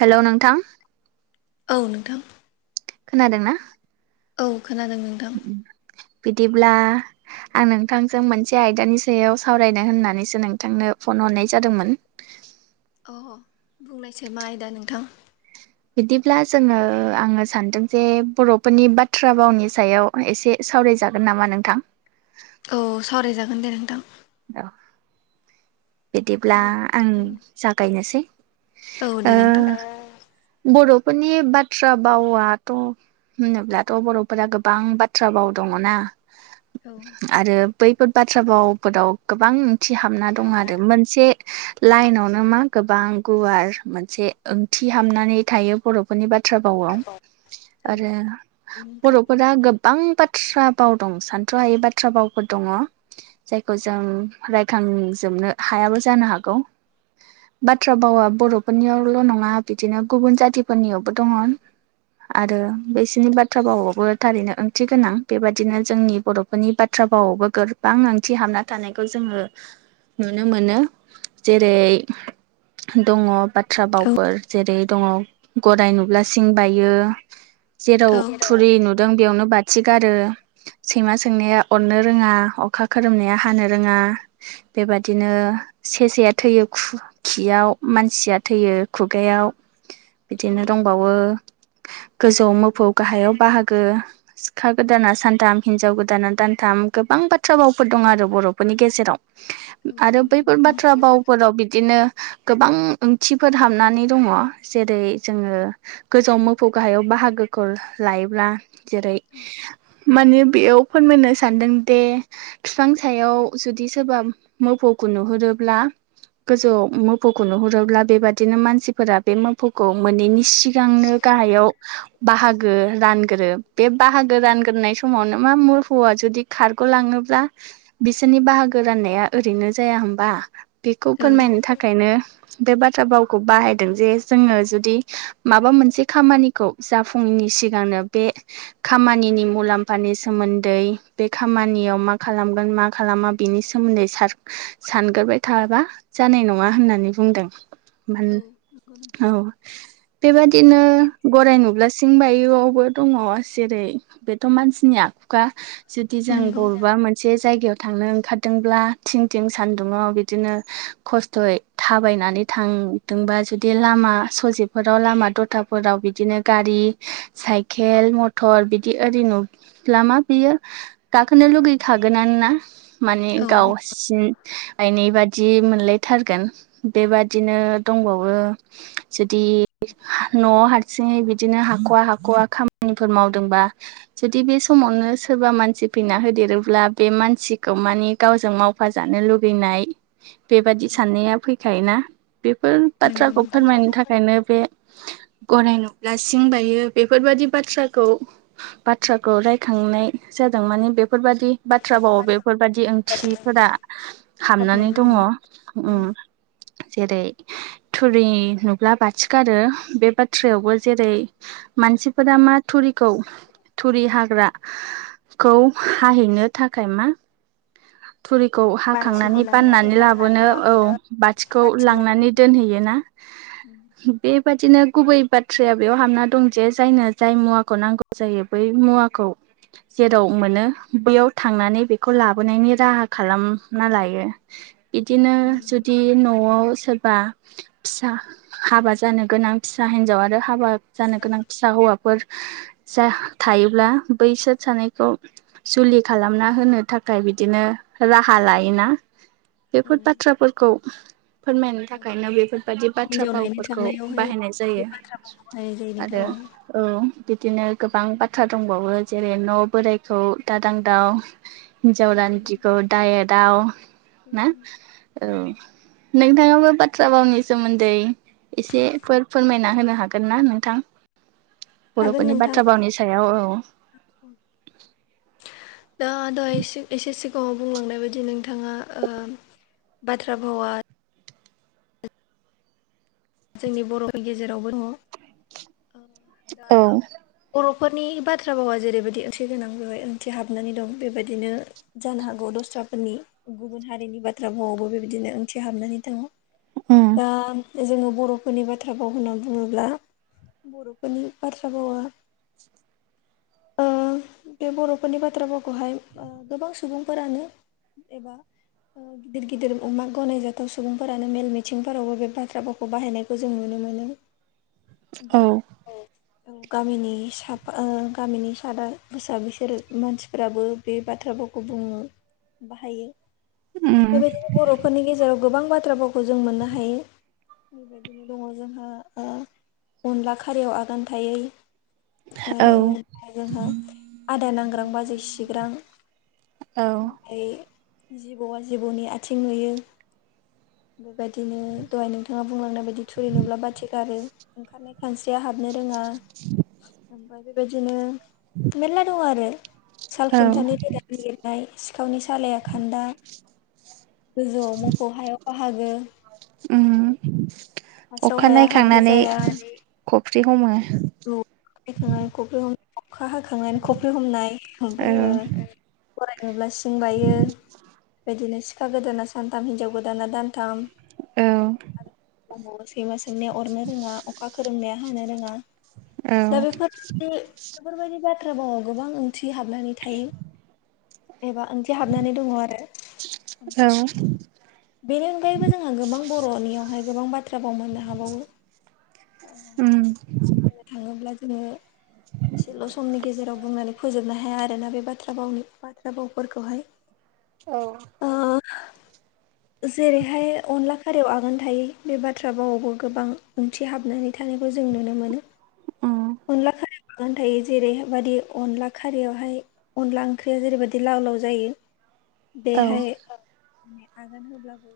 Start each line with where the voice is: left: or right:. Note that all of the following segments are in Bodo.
right: हेलौ नोंथां
left: औ नोंथां
right: खोनादोंना?
left: औ खोनादों नोंथां।
right: बिदिब्ला आं नोंथांजों मोनसे आयदानि सायाव सावरायनो होननानैसो नोंथांनो फन हरनाय जादोंमोन
left: अ बुंनायसाय मा आयदा नोंथां?
right: बिदिब्ला जोङो आङो सानदों जे बर'फोरनि बाथ्रा भावनि सायाव एसे सावरायजागोन नामा नोंथां
left: औ सावरायजागोन दे नोंथां
right: औ बिदिब्ला
left: बे
right: आं जागायनोसै
left: औ दे
right: ओ
left: नोंथां औ
right: बर'फोरनि बाथ्रा बावाथ' होनोब्लाथ' बर'फोरा गोबां बाथ्रा बाव दङना
left: औ
right: आरो बैफोर बाथ्रा भावफोराव गोबां ओंथि हाबना
left: बे
right: दं आरो मोनसे लाइनावनो मा गोबां गुवार मोनसे ओंथि हाबनानै थायो बर' फोरनि बाथ्रा भावाव आरो
left: नोंथां
right: बर'फोरा गोब बां बाथ्रा बाव दं सान्थ्र'हायै बाथ्रा बावफोर दङ जायखौ जों रायखांजोबनो हायाबो जानो हागौ बाथ्रा बावा बर'फोरनियावल' नङा बिदिनो गुबुन जातिफोरनियावबो दङ आरो बिसोरनि बाथ्रा भावाबो थारैनो ओंथि गोनां बेबादिनो जोंनि बर' फोरनि बाथ्रा भावावबो गोबां ओंथि हाबना थानायखौ जोङो नुनो मोनो जेरै- दङ बा थ्रा
left: औ
right: बावफोर जेरै- दङ गराय नुब्ला सिं बायो जेराव
left: औ
right: थुरि नुदों बेयावनो बा थि गारो सैमा सोंनाया अरनो रोङा अखा खोरोमनाया हानो रोङा बेबादिनो सेसाया थैयो खु खियाव मानसिया थैयो खुगायाव
left: औ
right: बिदिनो दंबावो गोजौआव मोफौ गाहायाव बाहागो सिखा गोदाना सानथाम हिनजाव गोदाना दानथाम गोबां बाथ्रा बावफोर दं आरो बर'फोरनि गेजेराव
left: औ
right: आरो
left: नंगौ
right: बैफोर
left: नोंथां
right: बाथ्रा बावफोराव बिदिनो गोबां ओंथिफोर हाबनानै दङ जेरै जोङो गोजौआव मोफौ गाहायाव बाहागोखौ लायोब्ला जेरै माने बेयाव फोरमायनो सानदों दि फिफां सायाव जुदि सोरबा मोफौखौ नुहुरोब्ला गोजौ मोफौखौ नुहुरोब्ला बेबादिनो मानसिफोरा बे मोफौखौ मोनैनि सि गांनो गाहायाव बाहागो रानग्रो बे बाहागो रानग्रोनाय समावनो मा मोफौआ जुदि खारग'लाङोब्ला बिसोरनि बाहागो राननाया ओरैनो जाया होमबा बेखौ
left: औ
right: फोरमायनो थाखायनो बे बाथ्रा भावखौ बाहायदों जे जोङो जुदि माबा मोनसे खामानिखौ जाफुंङैनि सिगांनो बे खामानिनि मुलाम्फानि सोमोन्दै बे खामानियाव मा खालामगोन मा खालामा बिनि सोमोन्दै सान सानग्रोबाय थाबा जानाय नङा होननानै बुंदों म
left: औ नंगौ नोंथां
right: औ बेबादिनो गराय नुब्ला सिं बायोआवबो दङ जेरै बेथ' मानसिनि आखुखा जुदि जों
left: नंगौ
right: बबेबा मोनसे जायगायाव थांनो ओंखारदोंब्ला थिं थिं सानदुङाव बिदिनो खस्थ'यै थाबायनानै थां दोंबा जुदि लामा सजेफोराव लामा दथाफोराव बिदिनो गारि साइकेल मथर बिदि ओरै नुब्ला मा बियो गाखोनो लुगैखागोनानो ना माने
left: औ
right: गावसिन बायनाय बादि मोनलायथारगोन बेबादिनो दंबावो जदि न' हार सिङै बिदिनो हाख'वा हाख'वा खामानिफोर मावदोंबा जुदि बे समावनो सोरबा मानसि फैना होदेरोब्ला बे मानसि खौ मानि गावजों मावफा जानो लुगैनाय बेबादि साननाया फैखायोना बेफोर
left: नंगौ
right: बाथ्राखौ
left: नोंथां
right: फोरमायनो थाखायनो बे गराय नुब्ला सिं बायो बेफोरबायादि बाथ्राखौ बाथ्राखौ रायखांनाय जादों माने बेफोरबादि बाथ्रा भाव बेफोरबादि ओंथिफोरा हाबनानै दङ उम जेरै थुरि नुब्ला बाथि गारो बे बाथ थ्रायावबो जेरै मानसिफोरा मा थुरिखौ थुरि हाग्रा खौ हाहैनो थाखाय मा थुरिखौ हाखांनानै बाननानै लाबोनो औ बाथिखौ लांनानै दोनहैयो ना
left: उम
right: बेबादिनो गुबै बाथ्राया बेयाव हाबना दं जे जायनो जाय मुवाखौ नांगौ जायो बै मुवाखौ जेराव मोनो बैयाव थांनानै बेखौ लाबोनायनि राहा खालामना लायो बिदिनो जुदि न'आव सोर बा फिसा हाबा जानो गोनां फिसा हिनजाव आरो हाबा जानो गोनां फिसा हौवा फोर जाय थायोब्ला बैसोर सानैखौ जुलि खालामना होनो थाखाय बिदिनो राहा लायोना
left: औ
right: बेफोर बाथ्राफोरखौ फोरमायनो
left: औ
right: थाखायनो बेफोरबादि बाथ्रा
left: हिनजाव नायनो
right: भावफोरखौ
left: थांनायावहाय
right: बाहायनाय जायो
left: बाहायनाय जायो नोंथां
right: आरो
left: औ
right: औ बिदिनो गोबां बाथ्रा दंबावो जेरै न' बोराइखौ दादां दाव हिन्जाव रान्दिखौ दा एदाव ना औ नोंथाङाबो बाथ्रा भावनि सोमोन्दै एसे फोर फोरमायना होनो हागोन ना नोंथां
left: हागोन
right: बर'फोरनि
left: नोंथां
right: बाथ्रा भावनि सायाव औ
left: [inaudible] दा दहाय एसे एसे सिगाङाव बुंलांनाय बायदि नोंथाङा ओ बाथ्रा भावा जोंनि बर'नि गेजेरावबो दङ ओ दा
right: औ
left: बर'फोरनि बाथ्रा भावा जेरैबायदि ओंथि गोनां बेवहाय ओंथि हाबनानै दं बेबायदिनो जानो हागौ दस्राफोरनि गुबुन हारिनि बाथ्रा बुङावबो बेबायदिनो ओंथि हाबनानै दङ।
right: उम
left: दा जोङो बर'फोरनि बाथ्रा बाव होनना बुङोब्ला बर'फोरनि बाथ्रा बावा बे बर'फोरनि बाथ्राफोरखौहाय गोबां सुबुंफोरानो एबा गिदिर गिदिर अमा गनायजाथाव सुबुंफोरानो मेल मिथिंफोरावबो बे बाथ्रा भावखौ खौ बाहायनायखौ जों नुनो मोनो बा
right: [inaudible]
left: औ गामिनि सफा गामिनि सादा बुसा बिसोर मानसिफोराबो बे बाथ्राफोरखौ बुङो बाहायो।
right: उम
left: बे लोगोसे बर'फोरनि गेजेराव गोबां बाथ्राावफोरखौ जों मोननो हायो। बेबायदिनो दङ जोंहा अनला खारयाव आगान थायै।
right: औ
left: आरोओ जोंहा आदा नांग्रां बाजै सिग्रां।
right: औ
left: ओमफ्राय जिबौआ जिबौनि आथिं नुयो बेबायदिनो दहाय नों थाङा बुंलांनाय बायदि थुरि नुब्ला बाथि गारो ओंखारनायाय खानस्रिया हाबनो रोङा ओमफ्राय बेबायदिनो मेरला दङ आरो साल
right: औ
left: खुन्थानि रोदा नागिरनाय सिखावनि सालाया खा खान्दा, गोजौआव मोफौ हायाव बाहागो
right: उम
left: [inaudible] हास्राव
right: अखा
left: हाया हाब्रु
right: नायखांनानै
left: जाया
right: फख्रि हमो
left: औ खांनानै खफ्रि हम अखा हाखांनानै खफ्रि हमनाय
right: औ
left: ओमफ्राय ओ गराइ नुब्ला सिं बायो, बेदिनो सिखा गोदाना सानथाम हिनजाव गोदाना दानथाम।
right: औ
left: औ सैमा सोंनाया अरनो रोङा अखा खोरोमनाया हानो रोङा।
right: औ
left: दा बेफोरबायदि बेफोरबायदि बाथ्रा भावआव गोबां ओंथि हाबनानै थायो। एबा ओंथि हाबनानै दङ आरो।
right: औ
left: बेनि अनगायैबो जोंहा गोबां बर'नियावहाय गोबां बाथ्रा बाव मोननो हा हाबावो
right: उम
left: बुंनो थाङोब्ला जोङो एसेल' समनि गेजेराव बुंनानै फोजोबनो हाया आरोना बे बाथ्रा भावनि बाथ्रा बावफोरखौहाय।
right: औ
left: जेरैहाय अनला खारियाव आगान थायो बे बाथ्रा भावआवबो गोबां ओंथि हाबनानै थानायखौ जों नुनो मोन
right: उम
left: अनला खा आगान थायै जेरैबादि अनला खारियावहाय अनला ओंख्रिया जेरैबायदि लाव लाव जायो
right: औ
left: बेहाय [unintelligible] होब्लाबो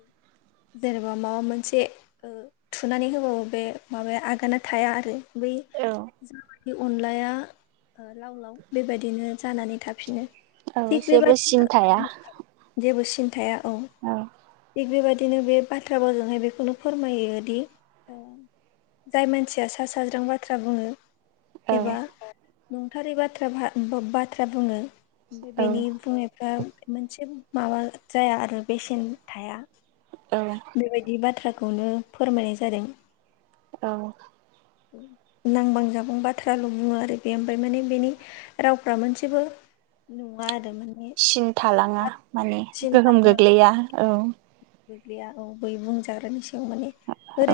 left: जेनेबा माबा मोनसे ओ थुनानै होबाबो बे माबाया आगाना थाया आरो बै
right: औ
left: जाबायदि अनलाया लाव लाव बेबायदिनो जानानै थाफिनो।
right: औ
left: थिग
right: जेबो सिन थाया
left: बेबादिनो जेबो सिन थाया औ।
right: औ
left: थिग बेबायदिनो बे बाथ्रा भावजोंहाय बेखौनो फोरमायोदि ओ जाय मानसिया सा साज्रां बाथ्रा बुङो
right: औ
left: एबा नंथारै बाथ्रा भा बाथ्रा बुङो
right: औ
left: बेनि बुंनाय मोनसेबो माबा जाया आरो बेसेन थाया
right: औ
left: बेबायदि बाथ्राखौनो फोरमायनाय जादों।
right: औ
left: नांबां जाबां बाथ्राल' बुङो आरो बे ओमफ्राय माने बेनि रावफ्रा मोनसेबो नुवा आरो मोन
right: सिन थालाङा माने गोहोम
left: थाङा
right: गोग्लैया। औ
left: गोग्लैया औ बै बुंजाग्रानि सायाव माने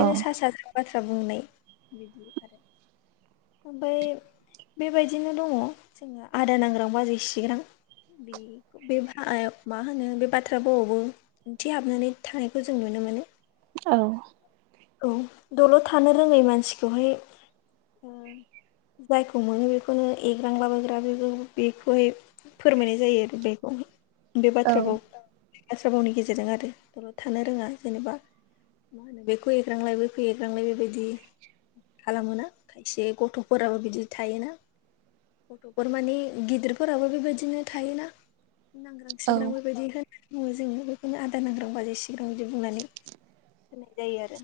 right: औ
left: सा सा साजों बाथ्रा बुंनाय। बिदि आरो ओमफाय बेबायदिनो दङ। जोङो आदा नांग्रां बाजै सिग्रां। बे फ्राओमा होनो बे बाथ्रा भावावबो ओंथि हाबनानै थांनायखौ जों नुनो मोनो।
right: औ।
left: औ दलद थानो रोङै मानसिखौहाय जायखौ मोनो बेखौनो एग्रांला बोग्रा बेबो बेखौहाय फोरमायनाय जायो। बेखौ बे
right: औ
left: बाथ्रा भाव बाथ्रा भावनि गेजेरजों आरो थानो रोङा। जेनेबा मा होनो बेखौ एग्रांलाय बैखौ एग्रांलाय बेबायदि। खालामोना खायसे गथ'फोराबो बिदि थायोना। गथ'फोर माने गिदिरफोराबो बेबायदिनो थायोना। नांग्रां सिग्रां बेबायदि होनो। बुङो जोंङो बेखौनो आदा नांग्रां बाजै सिग्रां बिदि बुंनानै होनाय जायो आरो।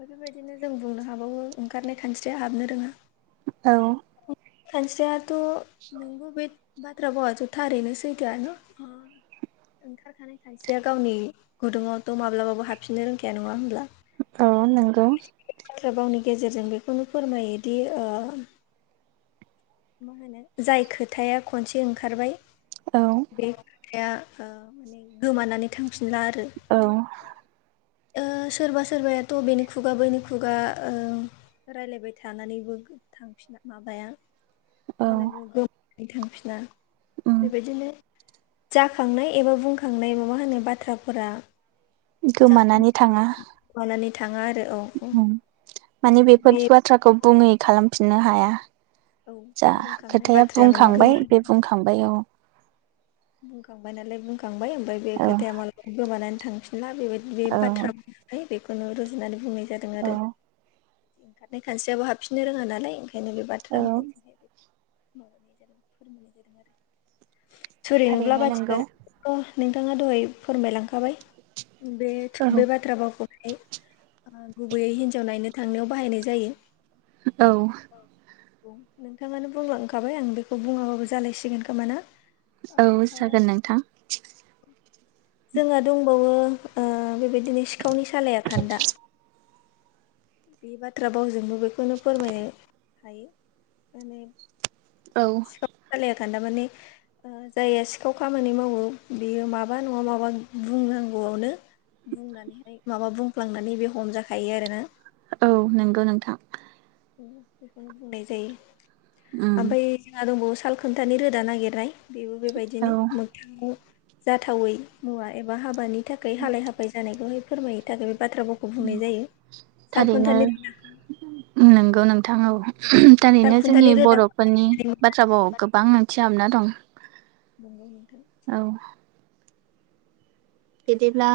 left: बेफोरबायदिनो जों बुंनो हाबावो ओंखारनाय खानस्रिया हाबनो रोङा।
right: औ।
left: खानस्रियाथ' नोंबो बे बाथ्रा भावाथ' थारैनो सैथोआनो। ओंखारखानाय खानस्रिया गावनि गुदुङावथ' माब्लाबाबो हाबफिननो रोंखाया नङा होनब्ला?
right: अ नंगौ।
left: बे बाथ्रा भावनि गेजेरजों बेखौनो फोरमायोदि ओ मा होनो जाय खोथाया खनसे ओंखारबाय
right: औ।
left: बे खोथाया ओ माने गोमानानै थांफिनला आरो माने। ओ सोरबा सोरबायाथ' बेनि खुगा बैनि खुगा ओ रायलायबाय थानानैबो। थांफिना माबाया
right: औ
left: मा होनना बुङो गोै थांफिना
right: उम
left: बेबायदिनो। जाखांनाय एबा बुंखांनाय माबा होननाय बाथ्राफोरा।
right: गोमानानै थाङा
left: जाखोमानानै थाङा आरो औ औ
right: उम माने
left: बेबायदिनो
right: बेफोर
left: बे।
right: बाथ्राखौ बुङै खालामफिननो हाया।
left: औ
right: जा
left: बुंखांनाय
right: खोथाया
left: बाथ्राया माने
right: बुंखांबाय
left: गोमा
right: बे बुंखांबाय औ।
left: बुंखांबाय नालाय बुंखांबाय। ओमफ्राय बे
right: औ
left: खोथाया मालाबा गोमानानै थांफिन ब्ला बेबायदि बे
right: औ
left: बाथ्रा बुंनानै बेखौनो रुजुनानै बुंनाय जादों
right: औ
left: आरो। ओंखारनाय खानस्रियाबो हाबफिननो रोङा नालाय। ओंखायनो बे
right: औ
left: बाथ्रा भावजोंहाय बे माबानाय जादों फोरमायनाय जादों आरो। थुरि नुब्ला
right: थारैनो
left: बाथि
right: नंगौ
left: गारो बेखौथ' नोंथाङा दहाय फोरमायलांखाबाय। बे
right: औ
left: बे बाथ्रा भावखौहाय ओ गुबैयै हिन्जाव नायनो थांनायाव बाहायनाय जायो।
right: औ।
left: नोंथाङानो बुंलांखाबाय। आं बेखौ बुङाबाबो जालायसिगोन खोमा ना?
right: औ
left: ओमफ्राय
right: जागोन नोंथां।
left: जोंहा दंबावोओ बेबायदिनो सिखावनि सालायया खान्दा। बे बाथ्रा भावजोंबो बेखौनो फोरमायनो हायो। माने
right: औ।
left: सिखावनि सालाइया खान्दा माने जायहा सिखाव खामानि मावो। बेयो माबा नङा माबा बुंनांगौआवनो बुंनानैहाय माबा बुंफ्लांनानै बे हमजाखायो आरोना।
right: औ नंगौ नोंथां।
left: बेखौनो बुंनाय जायो।
right: उम
left: आमफाय जोंहा दंबावो साल खोनथानि रोदा नागिरनाय बेबो
right: औ
left: बेबायदिनो। मोगथाङाव जाथावै मुवा एबा हाबानि नि थाखाय हालाय हाफाय जानायखौहाय फोरमायनो थाखाय। बे बाथ्रा भावखौ बुंनाय जायो
right: थारैनो
left: सालखुन्थनि
right: नंगौ नोंथां औ थारैनो जोंनि
left: सालखुन्थानि रोदाखौ
right: बर'फोरनि बाथ्रा बाव गोबां ओंथिहाबना दं।
left: नंगौ नोंथां।
right: औ। बिदिब्ला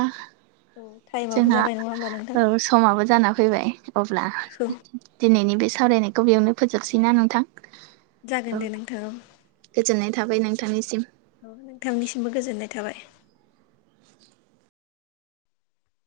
left: औ टाइमाबो
right: जोंहा
left: जाबाय नङा होमबा नोंथां
right: औ स समाबो जाना फैबाय अब्ला
left: औ
right: दिनैनि बे सावरायनायखौ बेयावनो फोजोबसैना नोंथां? औ
left: जागोन दे नोंथां औ।
right: गोजोननाय थाबाय नोंथांनिसिम।
left: औ नोंथांनिसिमबो गोजोननाय थाबाय।